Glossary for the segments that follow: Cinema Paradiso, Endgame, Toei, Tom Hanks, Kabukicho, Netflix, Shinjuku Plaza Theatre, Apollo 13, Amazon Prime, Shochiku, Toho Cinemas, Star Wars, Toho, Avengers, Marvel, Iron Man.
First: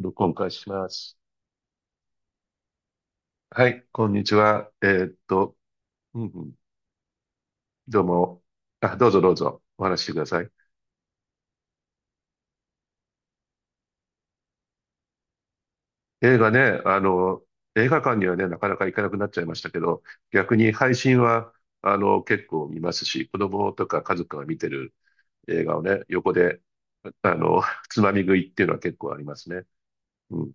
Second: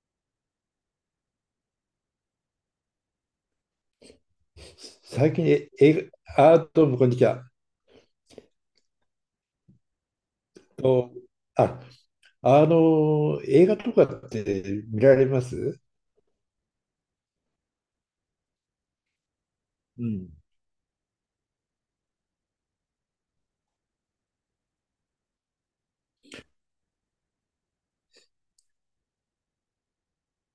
録音開始します。はい、こんにちは。最近え映うんう画、ん、あ、どうもこんにちは。どうも。あ、どうぞどうぞ、お話ししてください。と、あ、あの、映画とかって見られます？ 映画ね、映画館にはね、なかなか行かなくなっちゃいましたけ ど、うん、逆に配信は、結構見ますし、子供とか家族が見てる映画をね、横で、あの、つまみ食いっていうのは結構ありますね。うん、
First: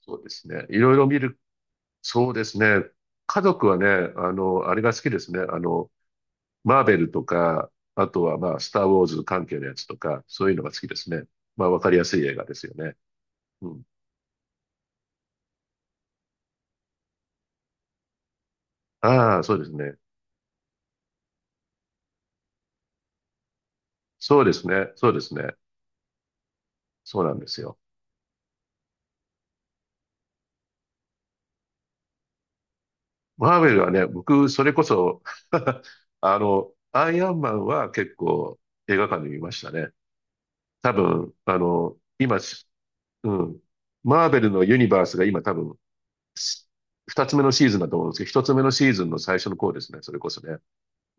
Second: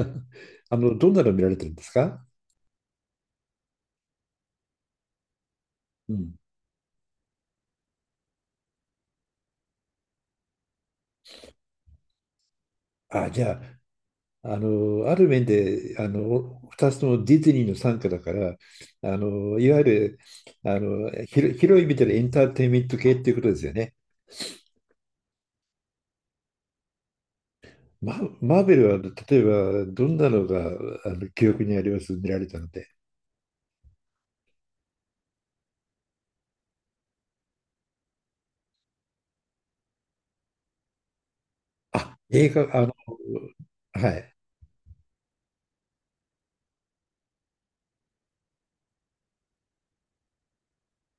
そうですね。いろいろどん見なのる、見られてるんですか？そうですね。家族はね、あれが好きですね。うん。マーベルとか、あとはまあ、スター・ウォーズ関係のやつとか、そういうのが好きですね。まあ、わかりやすい映画ですよね。あ、じゃうん。あ、ある面で、2つともディズニーの傘下だから、ああ、そうでいすわゆね。る、広い意味でのエンターテインメント系っていうことですよね。そうですね。そうですね。そうなんですよ。マーベルは、例えば、どんなのが、記憶にあります？見られたので。マーベルはね、僕、それこそ アイアンマンは結構映画館で見ましたね。多分、あ、映画、あの、うん。はマーい。ベルのユニバースが今多分、し二つ目のシーズンだと思うんですけど、一つ目のシーズンの最初の頃ですね。それこそね。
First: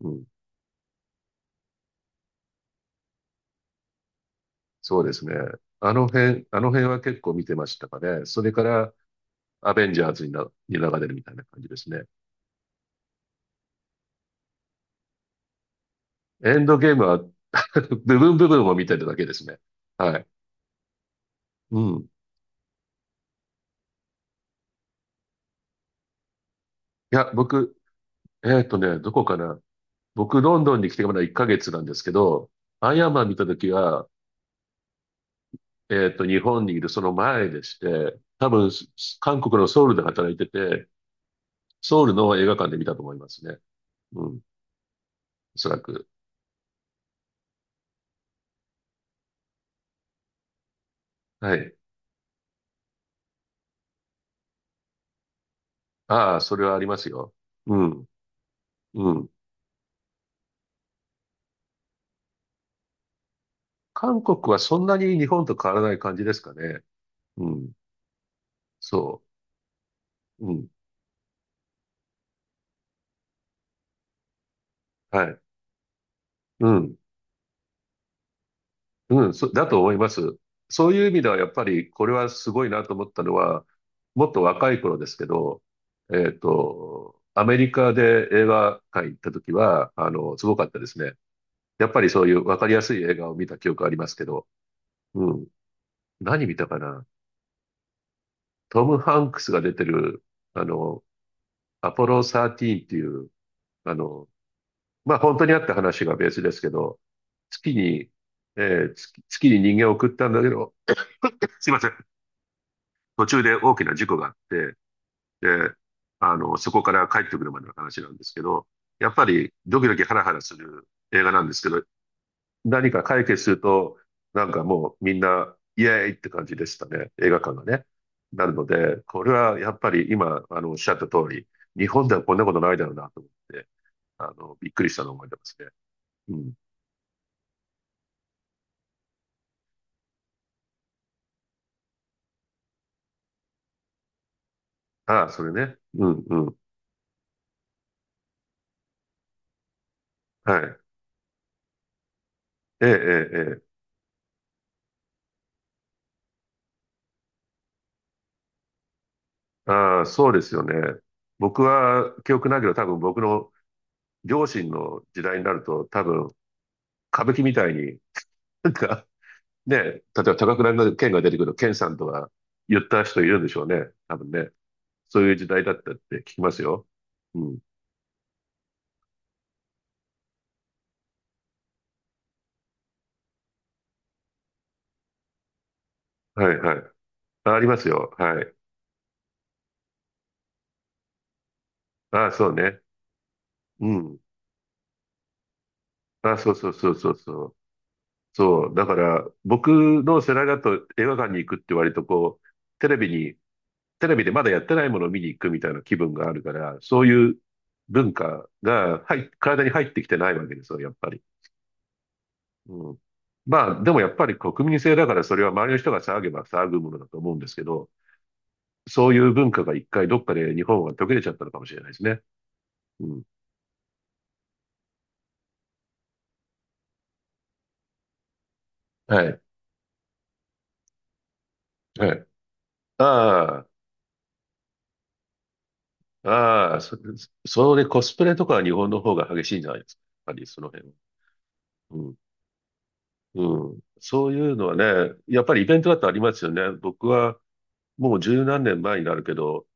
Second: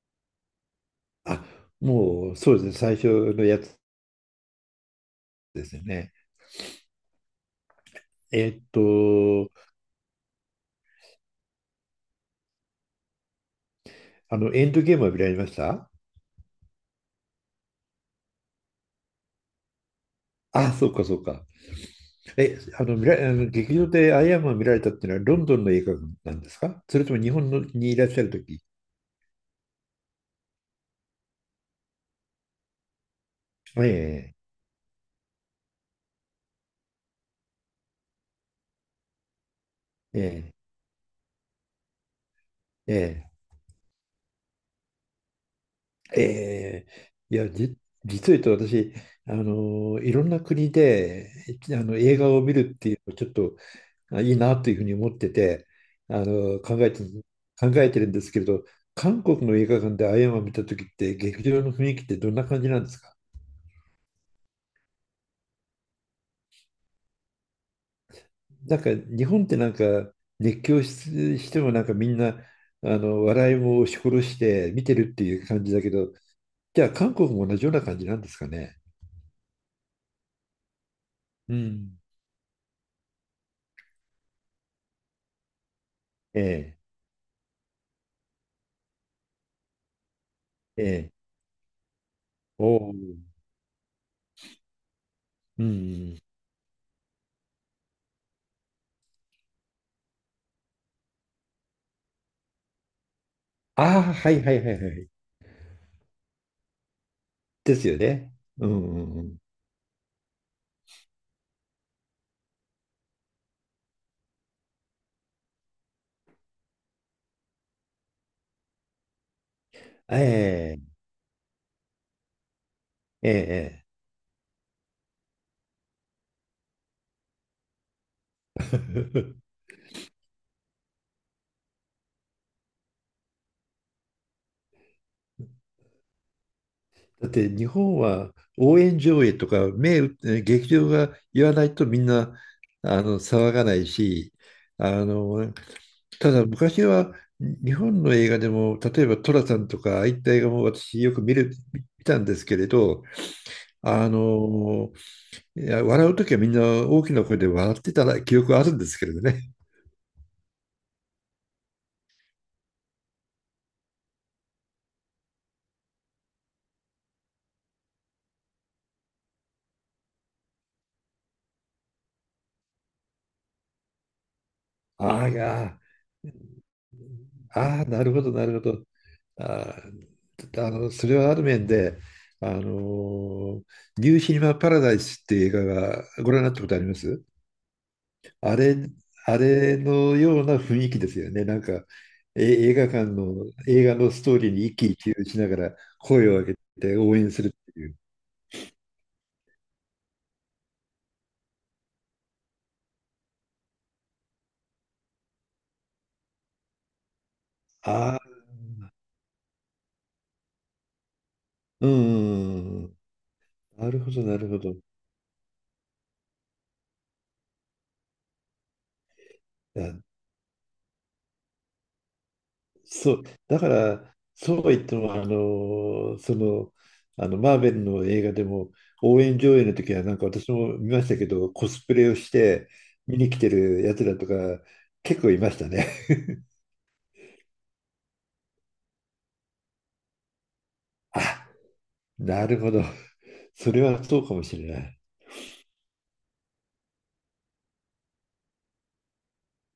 うん。あ、もうそうですね、最初のやつそうですね。ですよね。あの辺は結構見てましたかね。そえれーかっら、と、アベンジャーズに流れるみたいな感じですね。エンドゲームは見られました？エンドゲームは 部分部分を見てるだけですね。はい。あ、そうかそうか。うん。いえ、あの、見ら、あの劇場でアイアンマン見られたっていうのはロンドンの映画なんですか、それとも日や、本の僕、にいらっしゃるとき？どこかな。僕、ロンドンに来てまだ1ヶ月なんですけど、アイアンマン見たときは、え日本にいるその前でして、多分、韓国のソウルでえ、働いえてえ、て、ソウルの映画館で見たと思いまえすね。うん。おそらく。え、ええ、いや、実を言うと私、いろんな国で、はい。映画を見るっていうのをちょっとあいいなというふうに思ってて、あああ、その、れ考はありえまて、すよ。考うえてん。るんですけれど、う韓ん。国の映画館でアイアンマン見た時って劇場の雰囲気ってどんな感じなんですか？韓国はそんなに日本と変わらない感じですかね。うん。なんかそ日本ってなんかう。う熱ん。狂し、してもなんかみんなあの笑いも押し殺して見てるっはてい。いう感じだけど、うじゃあん。韓国も同じような感じなんですかね。うん。だと思います。そういう意味ではやっうぱりん。これはすごいなと思ったのは、もっと若い頃ですけど、えアメリカで映画館行った時は、すごかったえ、でえすね。え。やっぱりそういうわおかりやすお。い映画を見た記憶ありますけど、うん。うん。何見たかな、トム・ハンクスが出てる、あの、アポロ13っていう、あああ、の、はいはいはいはい。まあ本当にあった話がベースですけど、月ですよに、ね。えうんーう月、んうん。月に人間を送ったんだけど、すいません。途中で大きな事故があって、で、そこから帰ってくるまでの話なんですけど、やっぱりドキドキハラハラすえる映画なんですけど、何か解え、え決するえ、と、なんかもうみんな、イエーイって感じでしたね。映画館がね。なのえで、これえ。はやっぱり今、おっしゃった通り、日本ではこんなことないだろうなと思って、びっくりしたのを覚えてますね。うん。だって日本は応援上映とか目打って劇場が言わないとみんな騒がないし、あああ、それのね。うんたうだん。昔は日本の映画でも例えば寅さんとかああいった映画はもい。私よく見たんですけれええ、えど、え、ええ。あのいや笑う時はみんな大きな声で笑ってたら記憶はあるんですけれどね。ああ、そうですよね。僕は記憶ないけど、多分僕の両親の時代になると、多分歌舞伎みたいに、なんかね、例えば高倉の剣が出てくる剣さんとか言った人いるんでしょうね。多分ね。そあうあ、いいう時代だっやたって聞ー、きますよ。うん。ああ、なるほど、なるほど。ああ、それはある面で、あのーニューシネマ・パラダイスっていう映画がご覧になはっいたこはとありい。ます？あ、ありますよ。はい。あれ、あれのような雰囲気ですよね。なんか、ああ、えそう映ね。画館の、映う画のん。ストーリーに一喜一憂しながら声ああ、をそう上げそうそうてそう応援そするう。っていう。そう、だから僕の世代だと映画館に行くって割とこう、テレビに、テレビでまだやってないものを見に行くみたいな気分があるから、そういう文ああ、化が体に入ってきてないわけですよ、やっぱり。うんうんううん、ん。まあ、でなもるやほっど、ぱりなるほ国ど。民性だからそれは周りの人が騒げば騒ぐものだと思うんですけど、そういう文化が一回どっかで日本は途切れちゃったのかもしれないですね。うそう、ん。だから、そうは言っても、マーベルの映画でも、は応援い。上映の時は、なんか私も見ましたけど、コスプレはをい。して、見に来てあるやつらとか、結構いましたね。あ、ああ、それ、コスプレとかは日本の方が激しいんじゃないですか。やっぱりその辺は。あ、うんなるほど。そうん。れはそうそかういもしうのれはない。ね、やっぱりイベントだとありますよね。僕はもう十何年前になるけど、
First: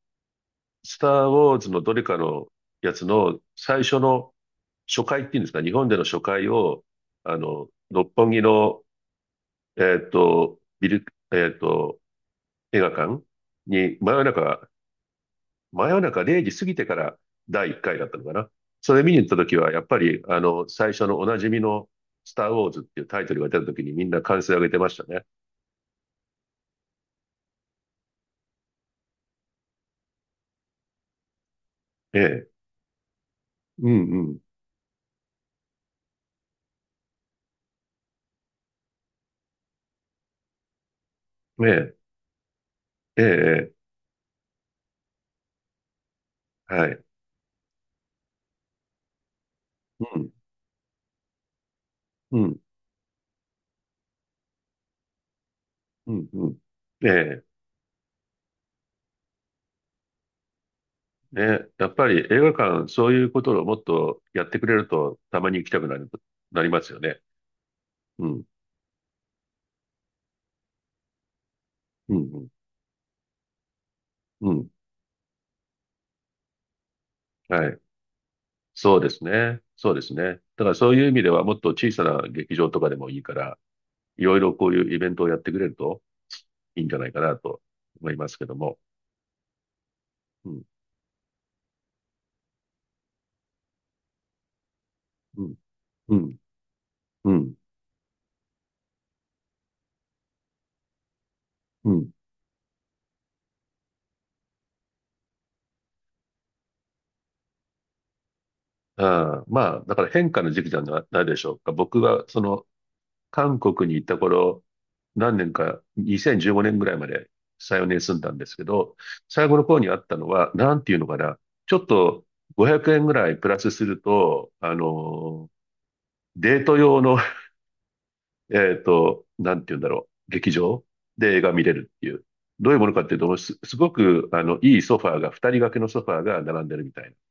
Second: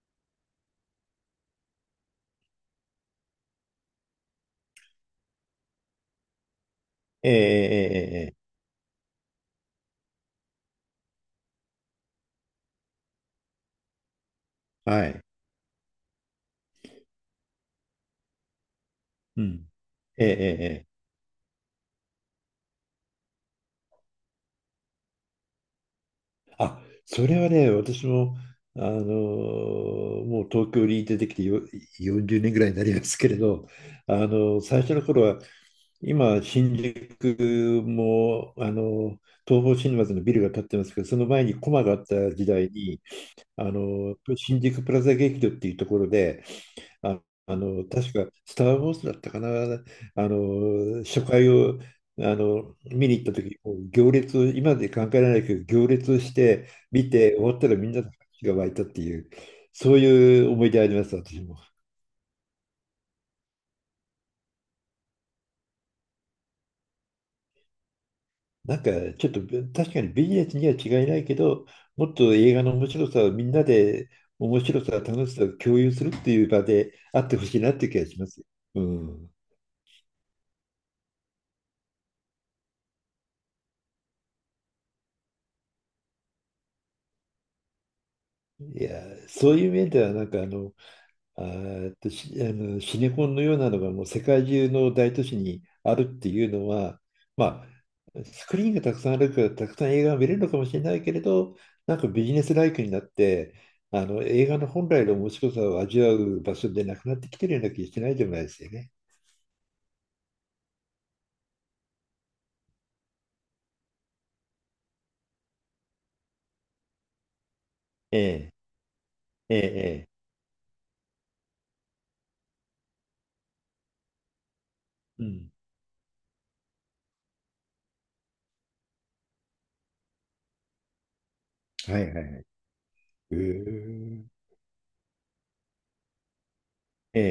スター・ウォーズのどれかのやつの最初の初回っていうんですか、日本での初回を、六本えええ木の、ビル、えっと、映画館にえええええ、はい。真夜中0時過ぎてから第1回だったのかな。それ見に行ったう時ん。は、やっぱり、ええええええ、最初のおなじみのスター・ウォーズっていうタイトルが出た時にみんな歓声を上げてましたね。あ、それはね、私も、もう東京に出てきてよえ40え。年ぐらいになりますけれど、うあのんうん。最初の頃は、今、新宿も、ー東宝シネマズのビルが建ってますけど、その前にえコマがえ、あった時代に、ええ、え新宿プラザ劇場っていうところで、え、はい。あ、確か、スター・ウォーズだったかな、うん、初回を、うん、見に行った時、もう行列を、今まで考えられないけど、行う列をん、しうん。て、え見て、え、終わったらみんなの拍手が湧いたっていう、そういう思い出あります、私も。ね。やっぱり映画館、そういうことをもっとやってくれると、たまに行きたくなる、なりますよね。うん、なんか、ちょっと、確かにビジネスには違いないけど、もうっん、とうん、映画の面白さをみんなで、う面ん。白さ、楽しさを共有するっていう場であってほしいはなっい。ていう気がします。うそうですん。ね。そうですね。だからそういう意味では、もっと小さな劇場とかでもいいから、いろいろこういうイベントをやってくれるといいんじゃないかなと思いますけども。いや、そういう面では、なんか、あうん、の、あーえっと、しあの、シネコンのようなのがもう世界中の大都市うん、にあるうってん、いうのは、うん、まあ、スクリーンがたくさんあるからたくさん映画が見れるのかもしれないけれど、うなんかん。ビジネスライクになって、あの映画の本来の面白さを味わう場所でなくなってきてるような気がしないでもないですよね。ああ、まあ、だから変化の時期じゃなないでしょうか。僕は、韓国に行った頃、何年か、2015年ぐらいまで3、4年住えんだんでえ、すけど、最え後え、の方にあっええ、たのは、なんていうのかな、ちょっと500円ぐらいプラスすると、うん。デート用の、なんていうんだろう、劇場で映画見れるっはていいはう。いはい。どういうものかっていうへと、すごえく、いいソファーが、二人掛けのソファーが並んでるみたいな。ええ、ええ、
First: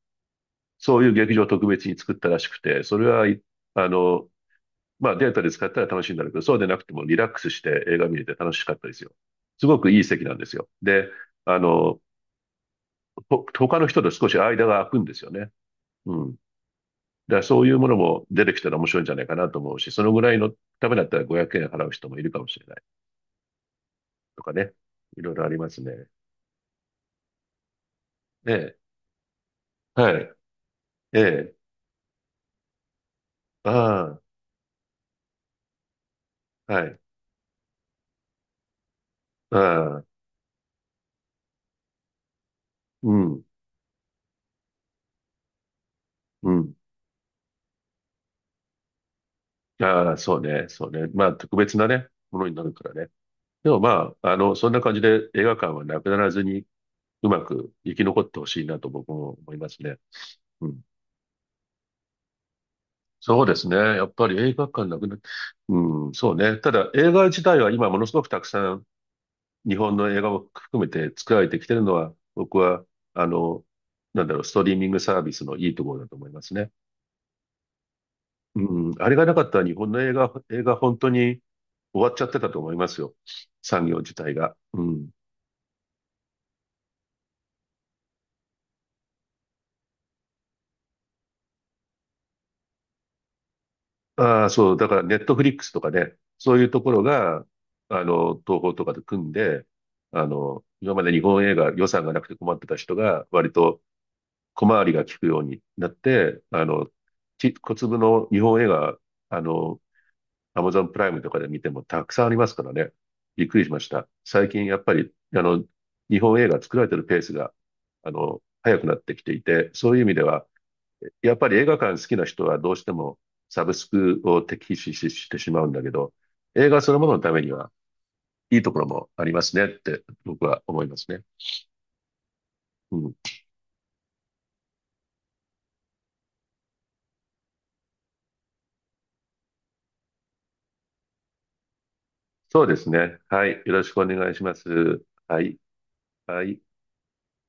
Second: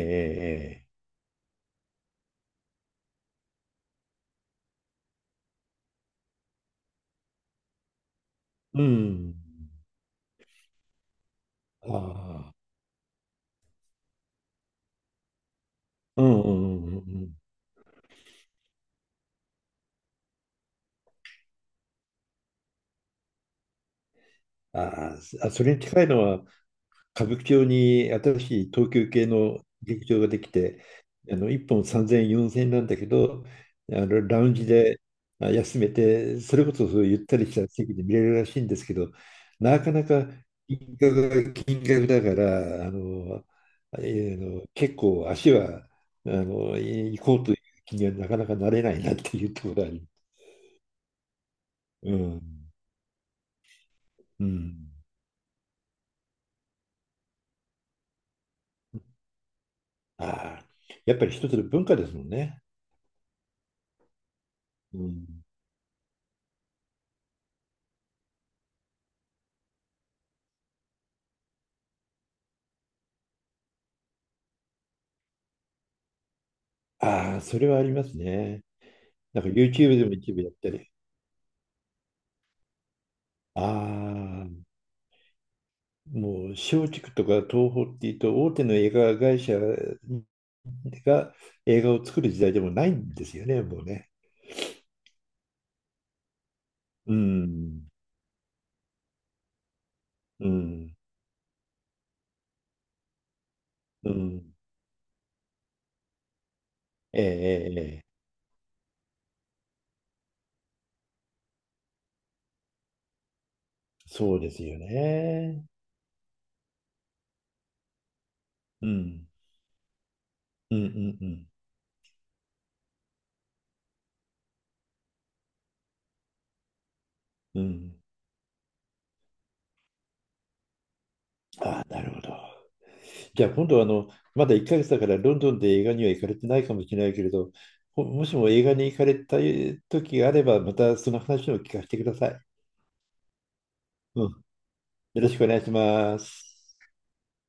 ええ、そういう劇場を特別に作ったらしくて、それは、いあの、まあデータで使ったら楽しいんだろうけど、そうでなくてもリラックスして映画見れて楽しかっうたですよ。ん。すごくいい席なんですよ。で、ああの、あ、他の人と少し間が空くんですよね。ううん。だん、うん、うんうんうん。からそういうものも出てきたら面白いんじゃないかなと思うし、そのぐらいのためだったら500円払う人もいるかもしれないとかね。あいろいろありそまれすに近ね。いのは、歌舞伎町に新えしいえ、東急系の劇は場がい。できて、ええ、1本3000円、4000円なんだけど、あラウンジで休めて、それこあ、はそい。そういうゆったりした席で見れるらしいんですけど、あなかあ、なか金額が金額だから、あうん、の、えーの結構足はあうん。のい行こうという気にはなかなかなれないなっていうところがあり、ああ、そうね、そうね。まあ、特別なね、うものになん、るからね。でもまあ、うそんなん、感じで映画館はなくならずにうまく生き残ってほしいなと僕も思いますね。ああ、うん。やっぱり一つの文化ですもんね。そうですね。やっぱり映画館うなくなって、ん、うん、そうね。ただ映画自体は今ものすごくたくさん日本の映画を含めて作られてきてるのは、僕は、あの、なんだろう、ストリーミングサービスのいいところだと思いますね。ああ、それはありますね。うん、あれがななかんか ったら日本 YouTube のでも一部やっ映た画り。本当に終わっちゃってたと思いますよ。あ産業自体が。あ、うん。もう松竹とか東宝っていうと大手の映画会社が映画を作る時代でもないんですよね、もうね。ああ、そう、だからネットフリックスとかね、そういうところうが、ん、東宝とかで組んで、う今ん、まで日本映画予算がなくて困ってた人が、割とうん。小回りが利くようになって、ええ、小ええ粒ええ、の日本映画、あの、アマゾンプライムとかで見てもたくさんありますからね。びっくりしました。そう最です近やよっぱり、ね。日本映画作られてるペースが、早うくなってきん、ていて、そういう意味では、うん、うん、うやっん。ぱり映画館好きな人はどうしてもサブスクを敵視してしまうんだけど、映画そのもののためにうはん、いいところもありますねって僕は思いますね。ああ、なるほど。うん。じゃあ今度はまだ1ヶ月だからロンドンで映画には行かれてないかもしれないけれど、もしも映画に行かれた時があれば、またその話を聞かせてください。そうですね。はい。よろしくおうん。願いします。よろしはくおい。願いしまはい。す。